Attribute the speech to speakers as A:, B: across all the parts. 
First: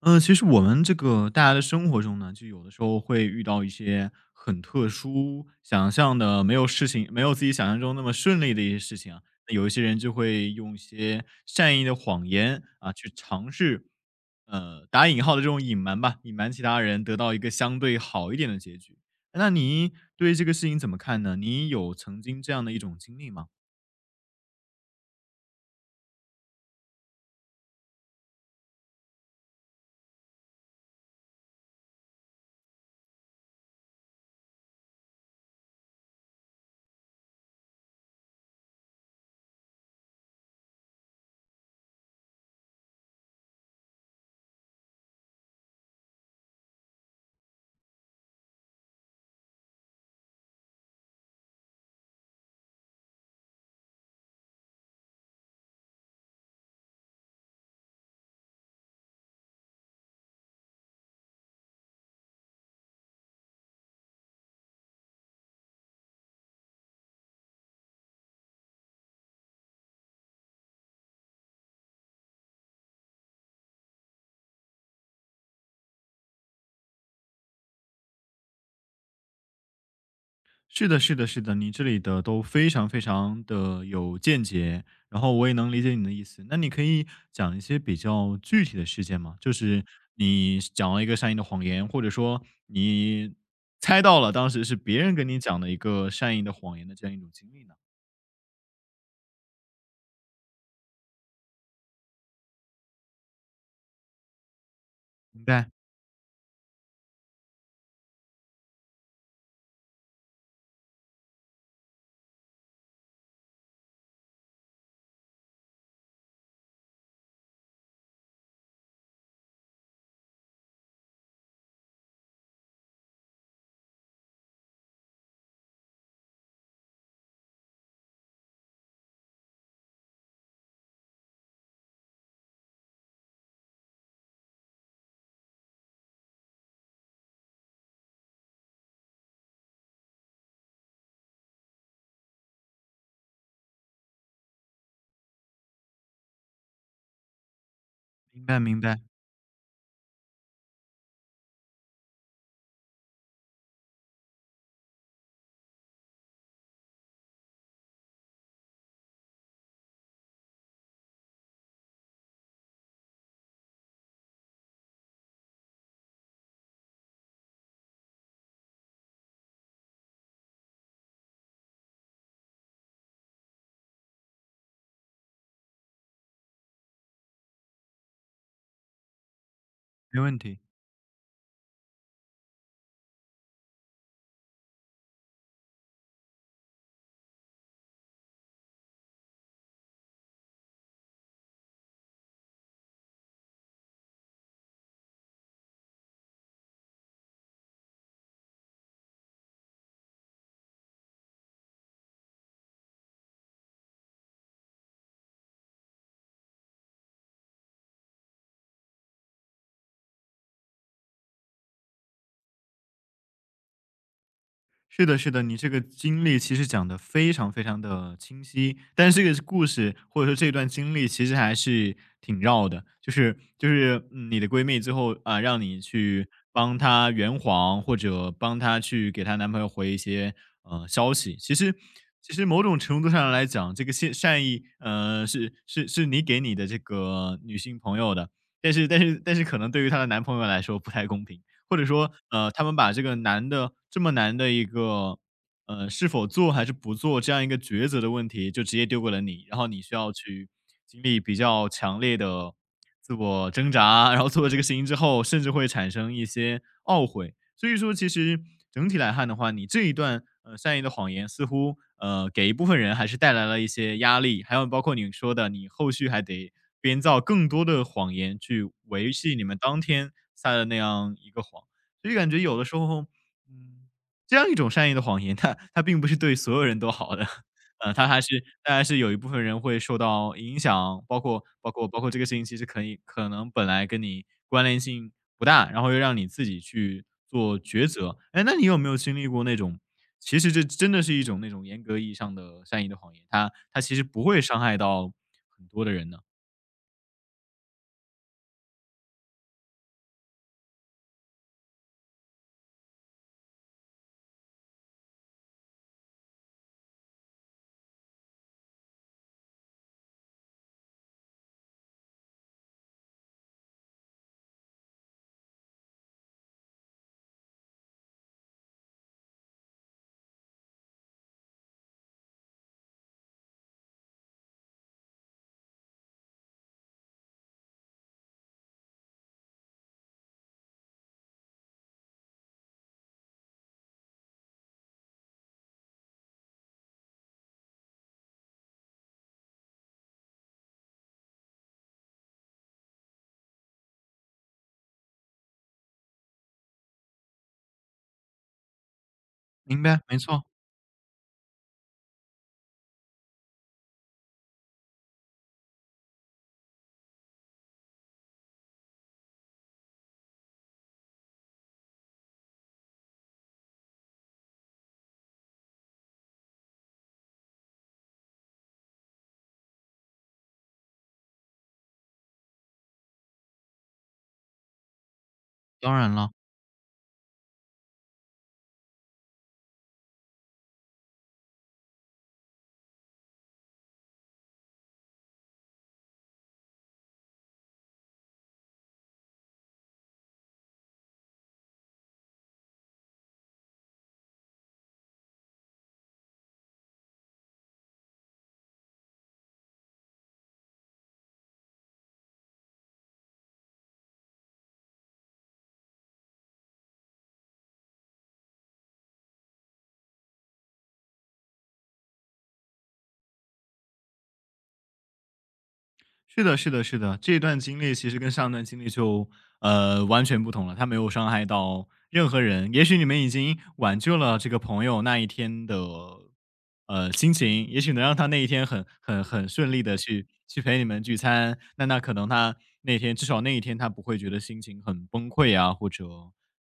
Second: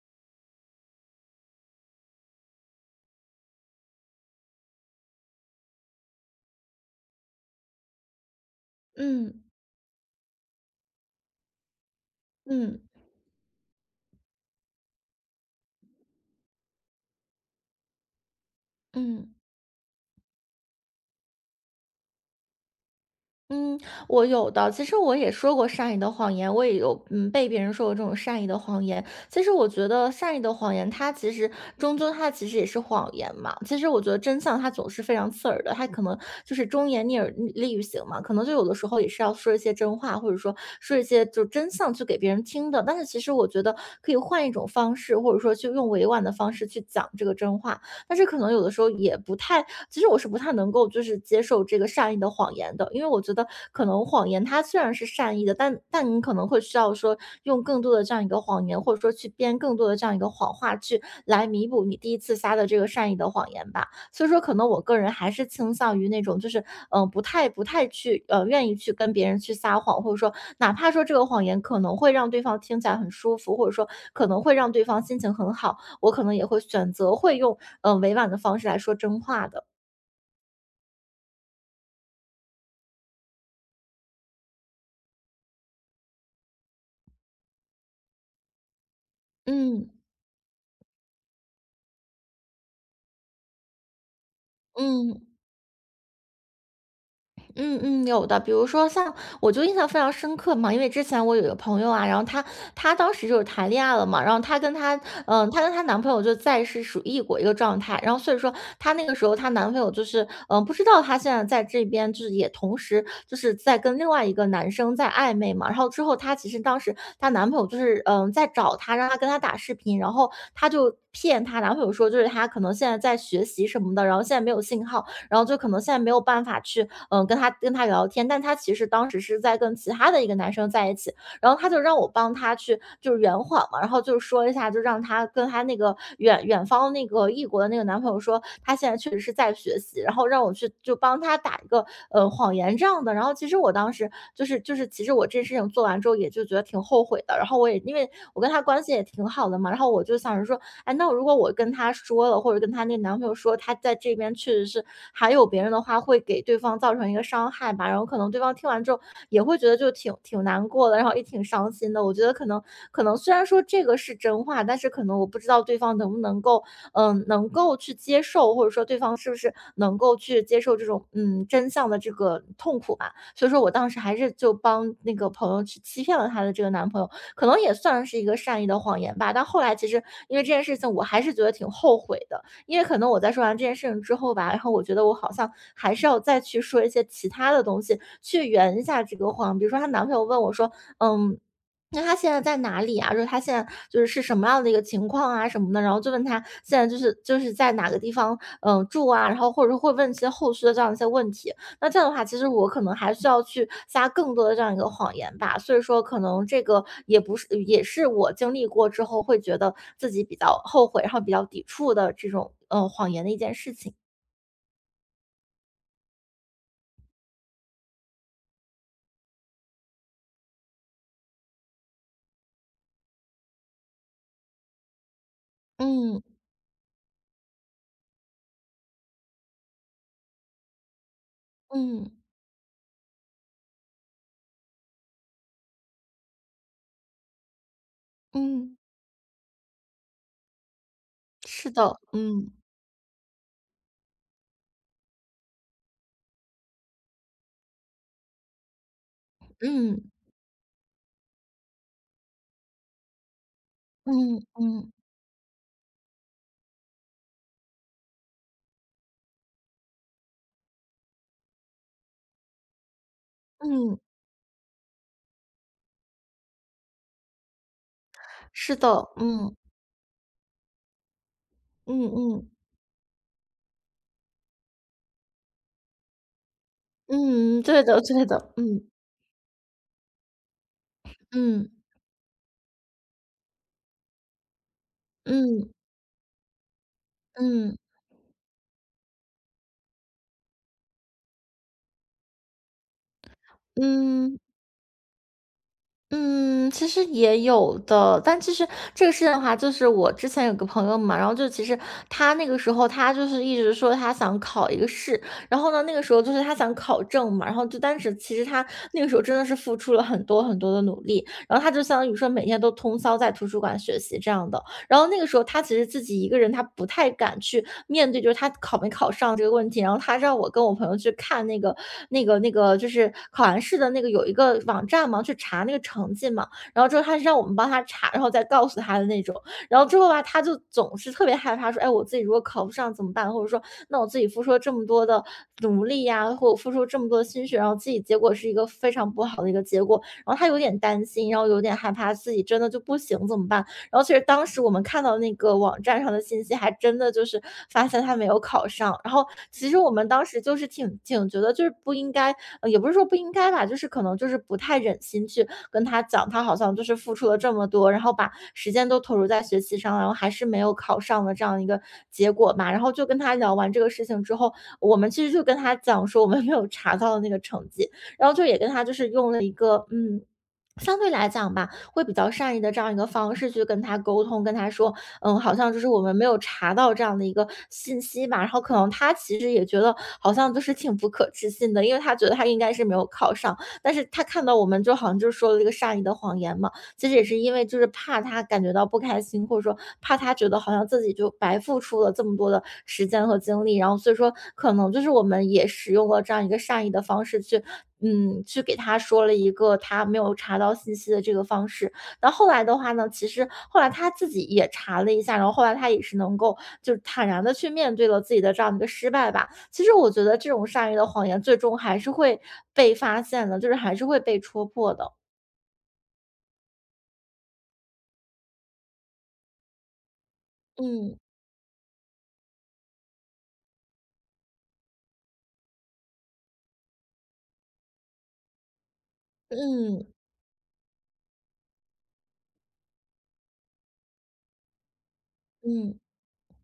A: 其实我们这个大家的生活中呢，就有的时候会遇到一些很特殊、想象的没有事情，没有自己想象中那么顺利的一些事情啊。
B: 嗯
A: 那有一些人就会用一些善意的谎言
B: 嗯
A: 啊，去尝试，打引号的这种隐瞒吧，隐瞒其他人，得到一个相对好一点的结局。
B: 嗯
A: 那你对这个事情怎么看呢？你有曾经这样的一种经历吗？
B: 嗯，我有的。其实我也说过善意的谎言，我也有被别人说过这种善意的谎言。其实我觉得善意的谎言，它其实终究它其实也是谎言嘛。其实我觉得真相它总是非常刺耳的，它可能就是忠言逆耳利于行嘛，可能就有的时候也是要说一些真话，或者说说一些就真相去给别人听的。但是其实我觉得可以换一种方式，或者说去用委婉的方式去讲这个真话。但是可能有的时候也不太其实我是不太能够就是接受这个善意的谎言的，因为我觉得可能谎言它虽然是善意的，但你可能会需要说用更多的这样一个谎言，或者说去编更多的这样一个谎话，去来弥补你第一次撒的这个善意的谎言吧。所以说，可能我个人还是倾向于那种就是不太去愿意去跟别人去撒谎，或者说哪怕说这个谎言可能会让对方听起来很舒服，或者说可能会让对方心情很好，我可能也会选择会用委婉的方式来说真话的。
A: 是的，是的，是的，你这里的都非常非常的有见解，然后我也能理解你的意思。那你可以讲一些比较具体的事件吗？就是
B: 嗯，
A: 你讲了一个善意的谎言，或者说你猜到了当时是别人
B: 嗯，
A: 跟你讲的一个善意的谎言的这样一种经历呢？
B: 嗯嗯，有的。比如说像我就印象非常深刻嘛，因为之前我有一个朋友啊，然后她当时就是谈恋爱了嘛，
A: 明
B: 她
A: 白，
B: 跟她男朋友就在是属于异国一个状态，然后所以说她那个时候她男朋友就是，嗯，不知道她现在在这边就是也同时就是在跟另外一个男生在暧昧嘛，然后之后她其实当时她男朋友就是在找她，让她跟她打视频，然后她就，骗她男朋友说，就是她可能现在在学习什么的，然后现在没有信号，然后就可能现在没有办法去跟他聊天，但他其实当时是在跟其他的一个男生在一起，然后他就让我帮他去就是圆谎嘛，然后就是说一下，就让他跟他那个远方那个异国的那个男朋友说，他现在确实是在学习，然后让我去就帮他打一个谎言这样的。然后其实我当时就是其实我这事情做完之后也就觉得挺后悔的，然后我也因为我
A: 明
B: 跟他
A: 白，明
B: 关系也
A: 白，
B: 也挺好的嘛。然后我就想着说，哎，那如果我跟她说了，或者跟她那男朋友说，她在这边确实是还有别人的话，会给对方造成一个伤害吧。然后可能对方听完之后也会觉得就挺难过的，然后也挺伤心的。我觉得可能虽然说这个是真话，但是可能我不知道对方能不能够，能够去接受，或者说对方是不是能够去接受这种真相的这个痛苦吧。所以说我当时还是就帮那个朋友去欺骗了她的这个男朋友，可能也算是一个善意的谎言吧。但后来其实
A: 没
B: 因
A: 问
B: 为这
A: 题。
B: 件事情，我还是觉得挺后悔的，因为可能我在说完这件事情之后吧，然后我觉得我好像还是要再去说一些其他的东西去圆一下这个谎。比如说她男朋友问我说："嗯，那她现在在哪里啊？就是她现在就是是什么样的一个情况啊什么的。"然后就问她现在就是在哪个地方，嗯，住啊，然后或者说会问一些后续的这样一些问题。那这样的话，其实我可能还需要去撒更多的这样一个谎言吧。所以说，可能这个也不是，也是我经历过之后会觉得自己比较后悔，然后比较抵触的这种谎言的一件事情。
A: 是的，是的，你这个经历其实讲得非常非常的清晰，但是这个故事或者说这段经历其实还是挺绕的。就是嗯你的闺蜜最后，啊，让你去
B: 嗯
A: 帮她圆谎，或者帮她去给她男朋友回一些，消息。其实
B: 嗯
A: 其实某种程度上来讲，这个善意，呃，是你给你的这个女性朋友的，但
B: 嗯，
A: 是但是但是可能对于她的男朋友来说不太公平。
B: 是
A: 或者
B: 的，
A: 说，
B: 嗯
A: 呃，他们把这个难的这么难的一个，呃，是否做还是不做这样一个抉择的问题，就直接丢给了你，然后你需
B: 嗯
A: 要去经历比较强烈的自我挣扎，然后
B: 嗯
A: 做了这个事情
B: 嗯
A: 之后，甚至会产生一些懊悔。所以说，其实整体来看的话，你这一段呃善意的谎言似乎呃给一部分人还是带来了一
B: 嗯，
A: 些压力，还有包括你说的，你后续还得编造更多的谎言去
B: 是的，
A: 维系你
B: 嗯
A: 们当天撒的那样一个谎，
B: 嗯
A: 所以感觉
B: 嗯
A: 有的时候，嗯，这样一种善意的谎言，它并不是对所有人都好的。
B: 嗯，对
A: 呃，
B: 的
A: 他还
B: 对
A: 是
B: 的，
A: 他还
B: 嗯
A: 是有一部分人会受到影响，包括
B: 嗯
A: 包括包括这个事情其实可以可能本来跟你关联性不
B: 嗯
A: 大，然后又让你自己去做
B: 嗯
A: 抉择。哎，那你有没有经历过那种，其实这真的是一种那种严格意义上的善意的谎言，它其实不
B: 嗯。
A: 会伤害到很多的人呢？
B: 嗯，其实也有的，但其实这个事情的话，就是我之前有个朋友嘛，然后就其实他那个时候他就是一直说他想考一个试，然后呢，那个时候就是他想考证嘛，然后就但是其实他那个时候真的是付出了很多很多的努力，然后他就相当于说每天都通宵在图书馆学习这样的，然后那个时候他其实自己一个人，他不太敢去面对，就是他考没考上这个问题。然后他让我跟我朋友去看就是考完试的那个有一个网站嘛，去查那个成绩嘛。然后之后他是让我们帮他查，然后再告诉他的那种。然后之后吧，他就总是特别害怕，说："哎，我自己如果考不上怎么办？"或者说："那我自己付出了这么多的努力呀，或者付出这么多的心血，然后自己结果是一个非常不好的一个结果。"然后他有点担心，然后有点害怕自己真的就不行怎么办？然后其实当时我们看到那个网站上的信息，还真的就是发现他没有考上。然后其实
A: 明
B: 我
A: 白，
B: 们
A: 没
B: 当时
A: 错，
B: 就是挺觉得就是不应该，也不是说不应该吧，就是可能就是不太忍心去跟他讲，他好像就是付出了这么多，然后把时间都投入在学习上，然后还是没有考上的这样一个结果嘛。然后就跟他聊完这个事情之后，我们其实就跟他讲说我们没有查到那个成绩，然后就也跟他就是用了一个,相对来讲吧，会比较善意的这样一个方式去跟他沟通，跟他说，嗯，好像就是
A: 当
B: 我
A: 然
B: 们没
A: 了。
B: 有查到这样的一个信息吧，然后可能他其实也觉得好像就是挺不可置信的，因为他觉得他应该是没有考上，但是他看到我们就好像就是说了一个善意的谎言嘛，其实也是因为就是怕他感觉到不开心，或者说怕他觉得好像自己就白付出了这么多的时间和精力，然后所以说可能就是我们也使用了这样一个善意的方式去去给他说了一个他没有查到信息的这个方式。那后来的话呢，其实后来他自己也查了一下，然后后来他也是能够就是坦然的去面对了自己的这样一个失败吧。其实我觉得这种善意的谎言最终还是会被发现的，就是还是会被戳破的。
A: 是的，是的，是的，这段经历其实跟上段经历就呃完全不同了，他没有
B: 嗯
A: 伤害到任何人。也许你们已经挽救了这个朋友那一天的呃心情，也许能让他那一天很顺利的
B: 嗯
A: 去陪你们聚餐。那那可能他那天至少那一天他不会觉得心情很崩溃啊，或
B: 嗯
A: 者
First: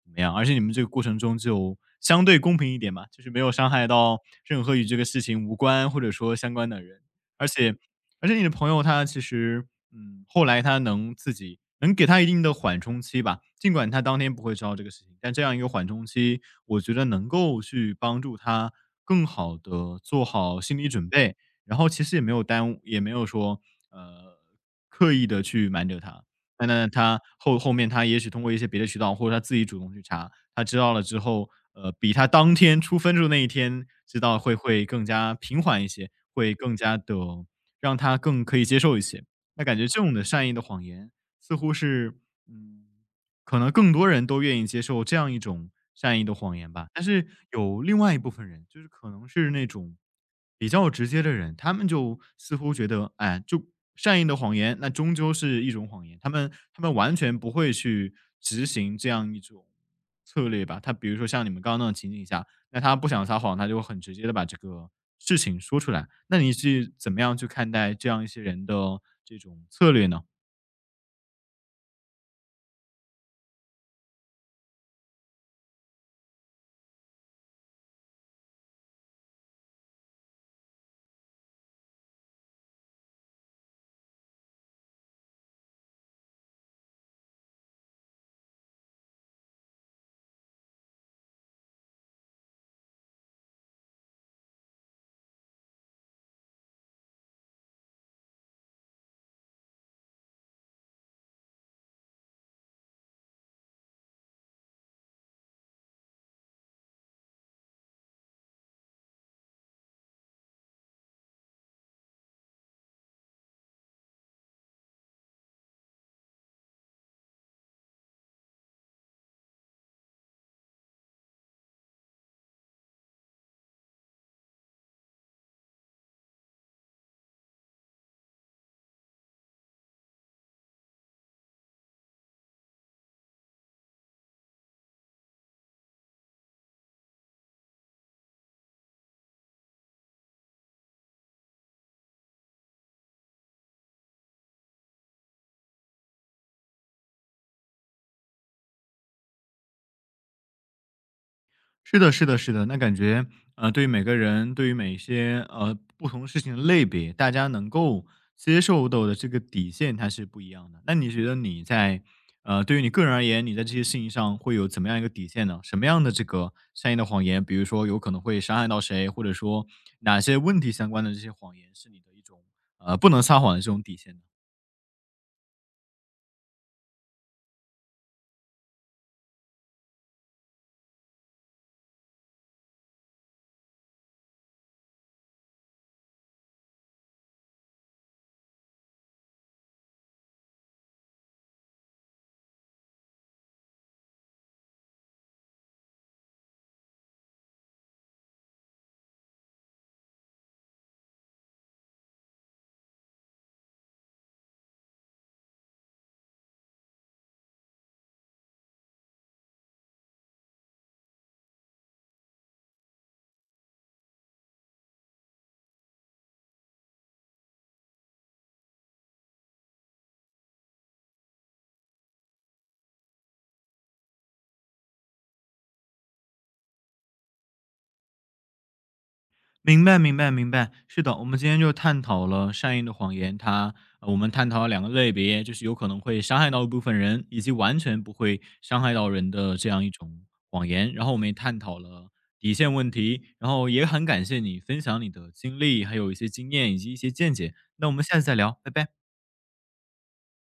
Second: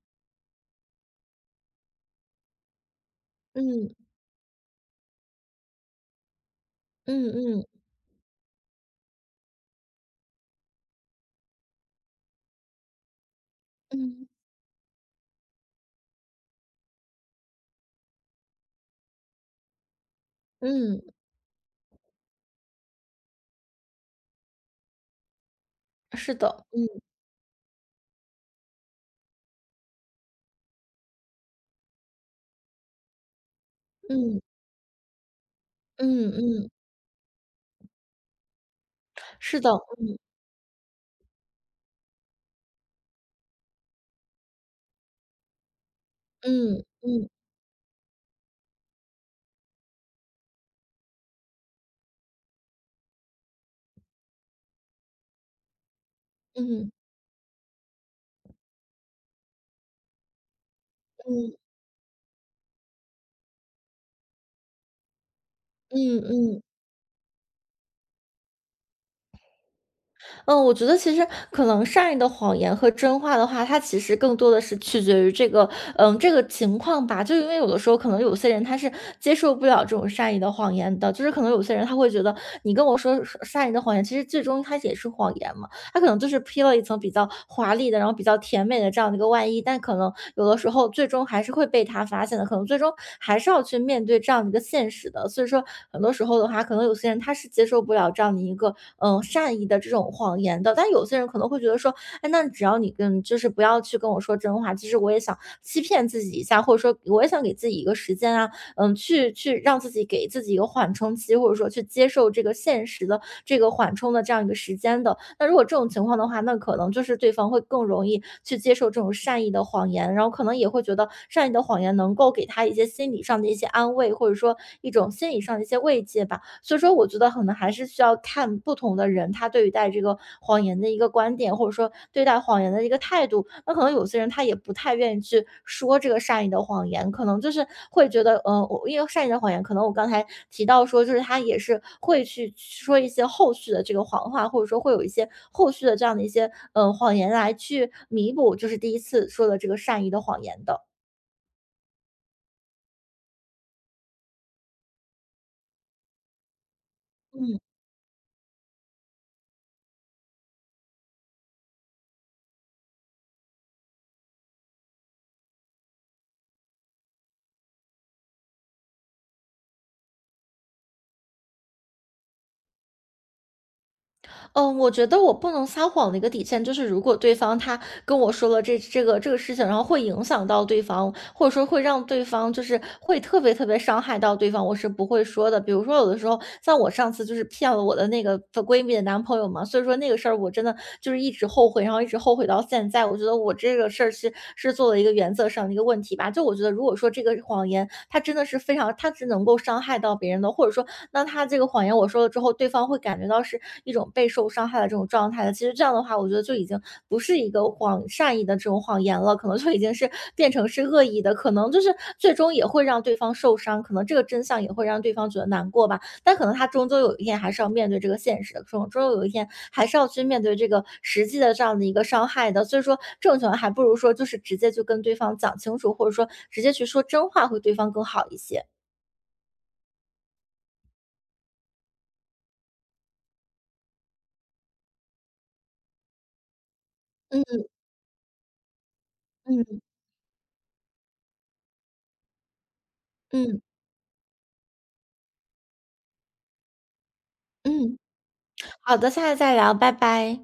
A: 怎么样。而且你们这个过程中就相对公平一点嘛，就是没有伤害
B: 嗯
A: 到任何与这个事情无关或者说相关的人。
B: 嗯
A: 而
B: 嗯
A: 且而且你的朋友他其实，嗯，后来他能自己能给他一定的缓冲期吧，尽管他当
B: 嗯
A: 天不会知道这个事情，但这样一个缓冲期，我觉得能够去帮助他更好的做好心理
B: 嗯，
A: 准备，然后其实也没有耽误，也没有说呃刻意的去瞒着他。
B: 是的，
A: 那那他后后面他也许通过一些别的渠道，或者他自己主动去查，他知道了之后，呃，比他当天出分数那一天知道
B: 嗯
A: 会更加平缓一些，
B: 嗯
A: 会
B: 嗯，
A: 更加的让他更可以接受一些。
B: 是
A: 那
B: 的，
A: 感觉这种的善意的谎言，似乎是，嗯，可能更多人都愿意接受这样一种善意的谎言吧。但是
B: 嗯
A: 有另外一部分人，就是可能是那种比较直接的人，他们就似乎觉得，哎，就善意的谎言，那终究是一种谎言。他们
B: 嗯
A: 他
B: 嗯
A: 们完全不会去执行这样一种策略吧。他比如说像你
B: 嗯
A: 们刚刚那种情景下，那他不想撒谎，他就很直接的把这个事情说出来。
B: 嗯嗯
A: 那你
B: 嗯。
A: 是怎么样去看待这样一些人的这种策略呢？
B: 嗯，我觉得其实可能善意的谎言和真话的话，它其实更多的是取决于这个，嗯，这个情况吧。就因为有的时候可能有些人他是接受不了这种善意的谎言的，就是可能有些人他会觉得你跟我说善意的谎言，其实最终它也是谎言嘛。他可能就是披了一层比较华丽的，然后比较甜美的这样的一个外衣，但可能有的时候最终还是会被他发现的，可能最终还是要去面对这样的一个现实的。所以说，很多时候的话，可能有些人他是接受不了这样的一个善意的这种谎言的，但有些人可能会觉得说，哎，那只要你跟就是不要去跟我说真话，其实我也想欺骗自己一下，或者说我也想给自己一个时间啊，嗯，去让自己给自己一个缓冲期，或者说去接受这个现实的这个缓冲的这样一个时间的。那如果这种情况的话，那可能就是对方会更容易去接受这种善意的谎言，然后可能也会觉得善意的谎言能够给他一些心理上的一些安慰，或者说一种心理上的一些慰藉吧。所以说我觉得可能还是需要看不同的人，他对于待这个谎言的一个观点，或者说对待谎言的一个态度。那可能有些人他也不太愿意去说这个善意的谎言，可能就是会觉得，我因为善意的谎言，可能我刚才提到说，就是他也是会去说一些后续的这个谎话，或者说会有一些后续的这样的一些，谎言来去弥补，就是第一次说的这个善意的谎言的。
A: 是的，是的，是的。那感觉，呃，对于每个人，对于每一些呃不同事情的类别，大家
B: 嗯
A: 能够接受到的这个底线，它是不一样的。那你觉得你在呃，对于你个人而言，你在这些事情上会有怎么样一个底线呢？什么样的这个善意的谎言，比如说有可能会伤害到谁，或者说哪些问题相关的这些谎言，是你的一种呃不能撒谎的这种底线呢？
B: 嗯，我觉得我不能撒谎的一个底线，就是如果对方他跟我说了这个事情，然后会影响到对方，或者说会让对方就是会特别特别伤害到对方，我是不会说的。比如说有的时候，像我上次就是骗了我的那个闺蜜的男朋友嘛，所以说那个事儿我真的就是一直后悔，然后一直后悔到现在。我觉得我这个事儿是做了一个原则上的一个问题吧。就我觉得，如果说这个谎言它真的是非常，它是能够伤害到别人的，或者说那他这个谎言我说了之后，对方会感觉到是一种备受伤害的这种状态的。其实这样的话，我觉得就已经不是一个谎善意的这种谎言了，可能就已经是变成是恶意的，可能就是最终也会让对方受伤，可能这个真相也会让对方觉得难过吧。但可能他终究有一天还是要面对这个现实的，终究有一天还是要去面对这个实际的这样的一个伤害的。所以说，这种情况还不如说就是直接就跟对方讲清楚，或者说直接去说真话，会对方更好一些。
A: 明白，明白，明白。是的，我们今天就探讨了善意的谎言，它呃我们探讨了两个类别，就是有可能会伤害到一部分人，以及
B: 嗯
A: 完全不会伤害到人的这样
B: 嗯
A: 一种谎言。然后我们也探讨了底线问题，然
B: 嗯
A: 后也很感谢你分享你的经历，还有一些经验以及一些见解。那我
B: 嗯。
A: 们下次再聊，拜拜。
B: 好的，下次再聊，拜拜。